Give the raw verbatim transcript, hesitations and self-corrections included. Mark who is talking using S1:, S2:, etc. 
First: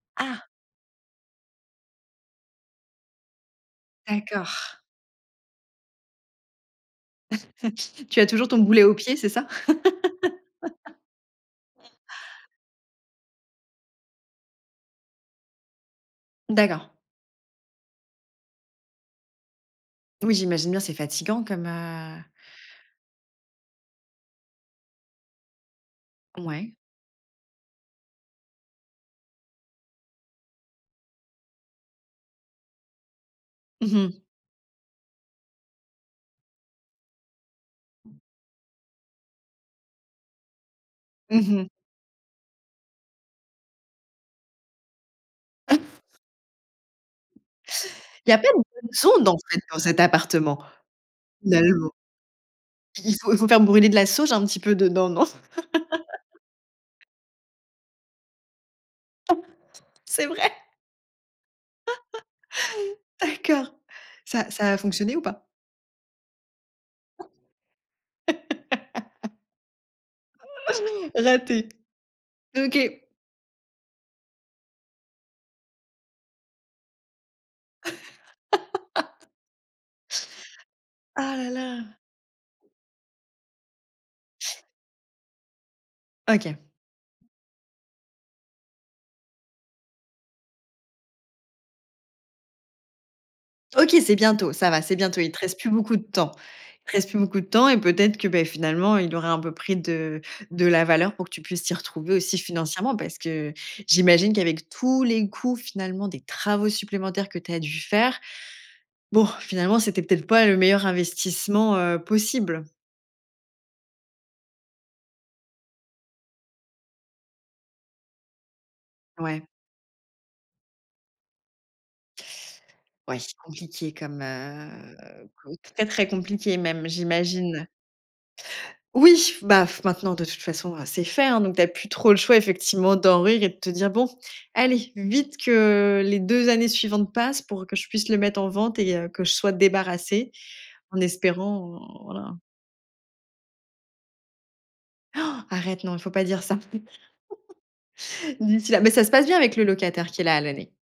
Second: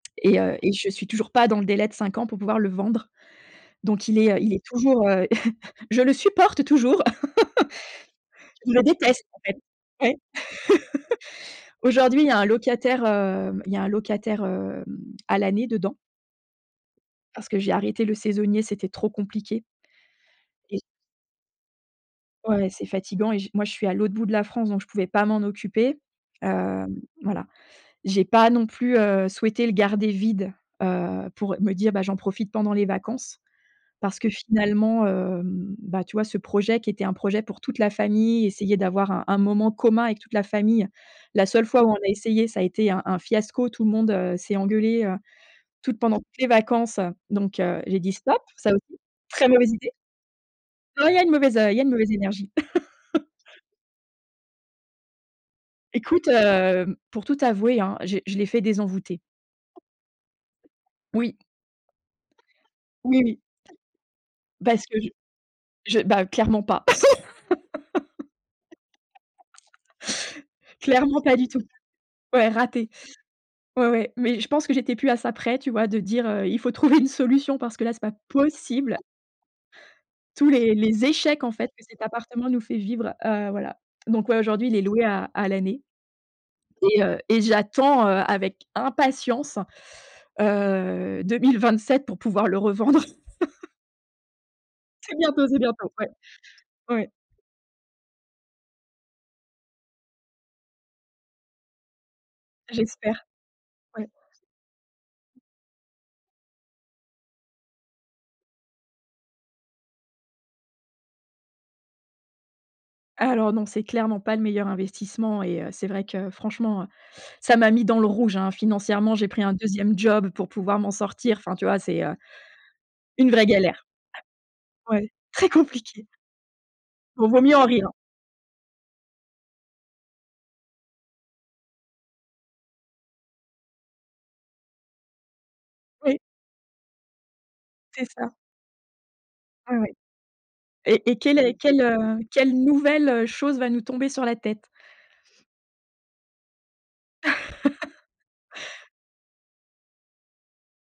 S1: Et
S2: Ah.
S1: heu et je suis toujours pas dans le délai de cinq ans pour pouvoir le vendre. Donc il est, heu il est
S2: D'accord.
S1: toujours, heu, je le supporte toujours.
S2: Tu as toujours ton
S1: Je le
S2: boulet au pied,
S1: déteste,
S2: c'est
S1: en
S2: ça?
S1: fait, ouais. Aujourd'hui il y a un locataire, hem il y a un locataire hem, à l'année dedans
S2: D'accord.
S1: parce que j'ai arrêté le saisonnier, c'était trop compliqué
S2: Oui, j'imagine bien,
S1: et
S2: c'est fatigant comme, heu
S1: Ouais, c'est fatigant et je moi je suis à l'autre bout de la France donc je pouvais pas m'en occuper.
S2: Ouais.
S1: Heu, voilà, j'ai pas non plus, heu, souhaitée le garder vide, heu, pour me dire: «Bah j'en profite pendant les vacances».
S2: Mmh
S1: Parce
S2: mh.
S1: que finalement, heu, bah, tu vois ce projet qui était un projet pour toute la famille, essayer d'avoir un un moment commun avec toute la famille.
S2: Mmh
S1: La seule
S2: mh.
S1: fois où on a essayé ça a été un un fiasco, tout le monde, heu, s'est engueulé, heu, toutes
S2: [unintelligible]
S1: pendant toutes les vacances, heu, donc heu, j'ai dit
S2: Il y a
S1: stop,
S2: pas de
S1: ça
S2: bonnes
S1: aussi,
S2: ondes dans
S1: très
S2: cet
S1: mauvaise
S2: dans
S1: idée.
S2: cet appartement.
S1: Non il y a une mauvaise, heu il y a une
S2: Finalement.
S1: mauvaise énergie.
S2: Il faut faut faire brûler de la sauge un petit peu dedans non?
S1: Écoute, hem, pour tout t'avouer, hein, je je l'ai fait désenvoûter.
S2: C'est vrai?
S1: Oui. Oui, oui.
S2: D'accord, ça ça a
S1: Parce que, je
S2: fonctionné ou pas?
S1: je bah, clairement pas. Clairement pas du tout.
S2: Raté.
S1: Ouais, raté.
S2: OK.
S1: Ouais, ouais mais je pense que j'étais plus à ça près tu vois de dire, heu: «Il faut trouver une solution parce que là c'est pas possible». Tous les les
S2: Ah
S1: échecs
S2: la
S1: en fait que
S2: la.
S1: cet appartement nous fait vivre, heu, voilà. Donc, ouais, aujourd'hui il est loué à à l'année
S2: OK.
S1: et heu et j'attends, heu, avec impatience, heu, deux mille vingt-sept pour pouvoir le revendre.
S2: OK, c'est bientôt, ça va, c'est
S1: C'est
S2: bientôt. Il te
S1: bientôt, c'est
S2: reste plus
S1: bientôt.
S2: beaucoup de
S1: Ouais.
S2: temps il te reste
S1: Ouais.
S2: plus beaucoup de temps et peut-être que, beh, finalement, il aurait un peu pris de de la valeur pour que tu puisses t'y retrouver aussi financièrement. Parce
S1: J'espère.
S2: que
S1: Ouais.
S2: j'imagine qu'avec tous les coûts, finalement, des travaux supplémentaires que tu as dû faire. Bon, finalement, c'était peut être pas le meilleur investissement, heu, possible?
S1: Alors non, c'est clairement pas le meilleur investissement et heu, c'est vrai que franchement, heu, ça m'a mis dans le rouge, hein, financièrement, j'ai pris
S2: Ouais.
S1: un deuxieme job pour pouvoir m'en sortir. Enfin, tu vois, c'est, heu,
S2: Ouais,
S1: une vraie galère.
S2: compliqué comme,
S1: Ouais.
S2: heu,
S1: Très
S2: co très
S1: compliqué.
S2: très compliqué même,
S1: Bon vaut mieux en
S2: j'imagine?
S1: rire.
S2: Oui, b af maintenant, de toute façon, c'est fait, hein. Donc, tu as plus trop le choix effectivement d'en rire et de te dire bon: «Allez vite que
S1: Oui.
S2: les deux années suivantes passent pour que je
S1: C'est
S2: puisse le
S1: ça.
S2: mettre en vente et heu, que je sois
S1: Ouais, ouais
S2: débarrassée en
S1: et et quelle est
S2: espérant».
S1: quelle, heu
S2: Voilà.
S1: quelle nouvelle, heu, chose va nous tomber sur la tête.
S2: Han, arrête, non, il faut pas dire ça. D'ici là. Mais ça se passe bien avec le locataire qui est là à l'année?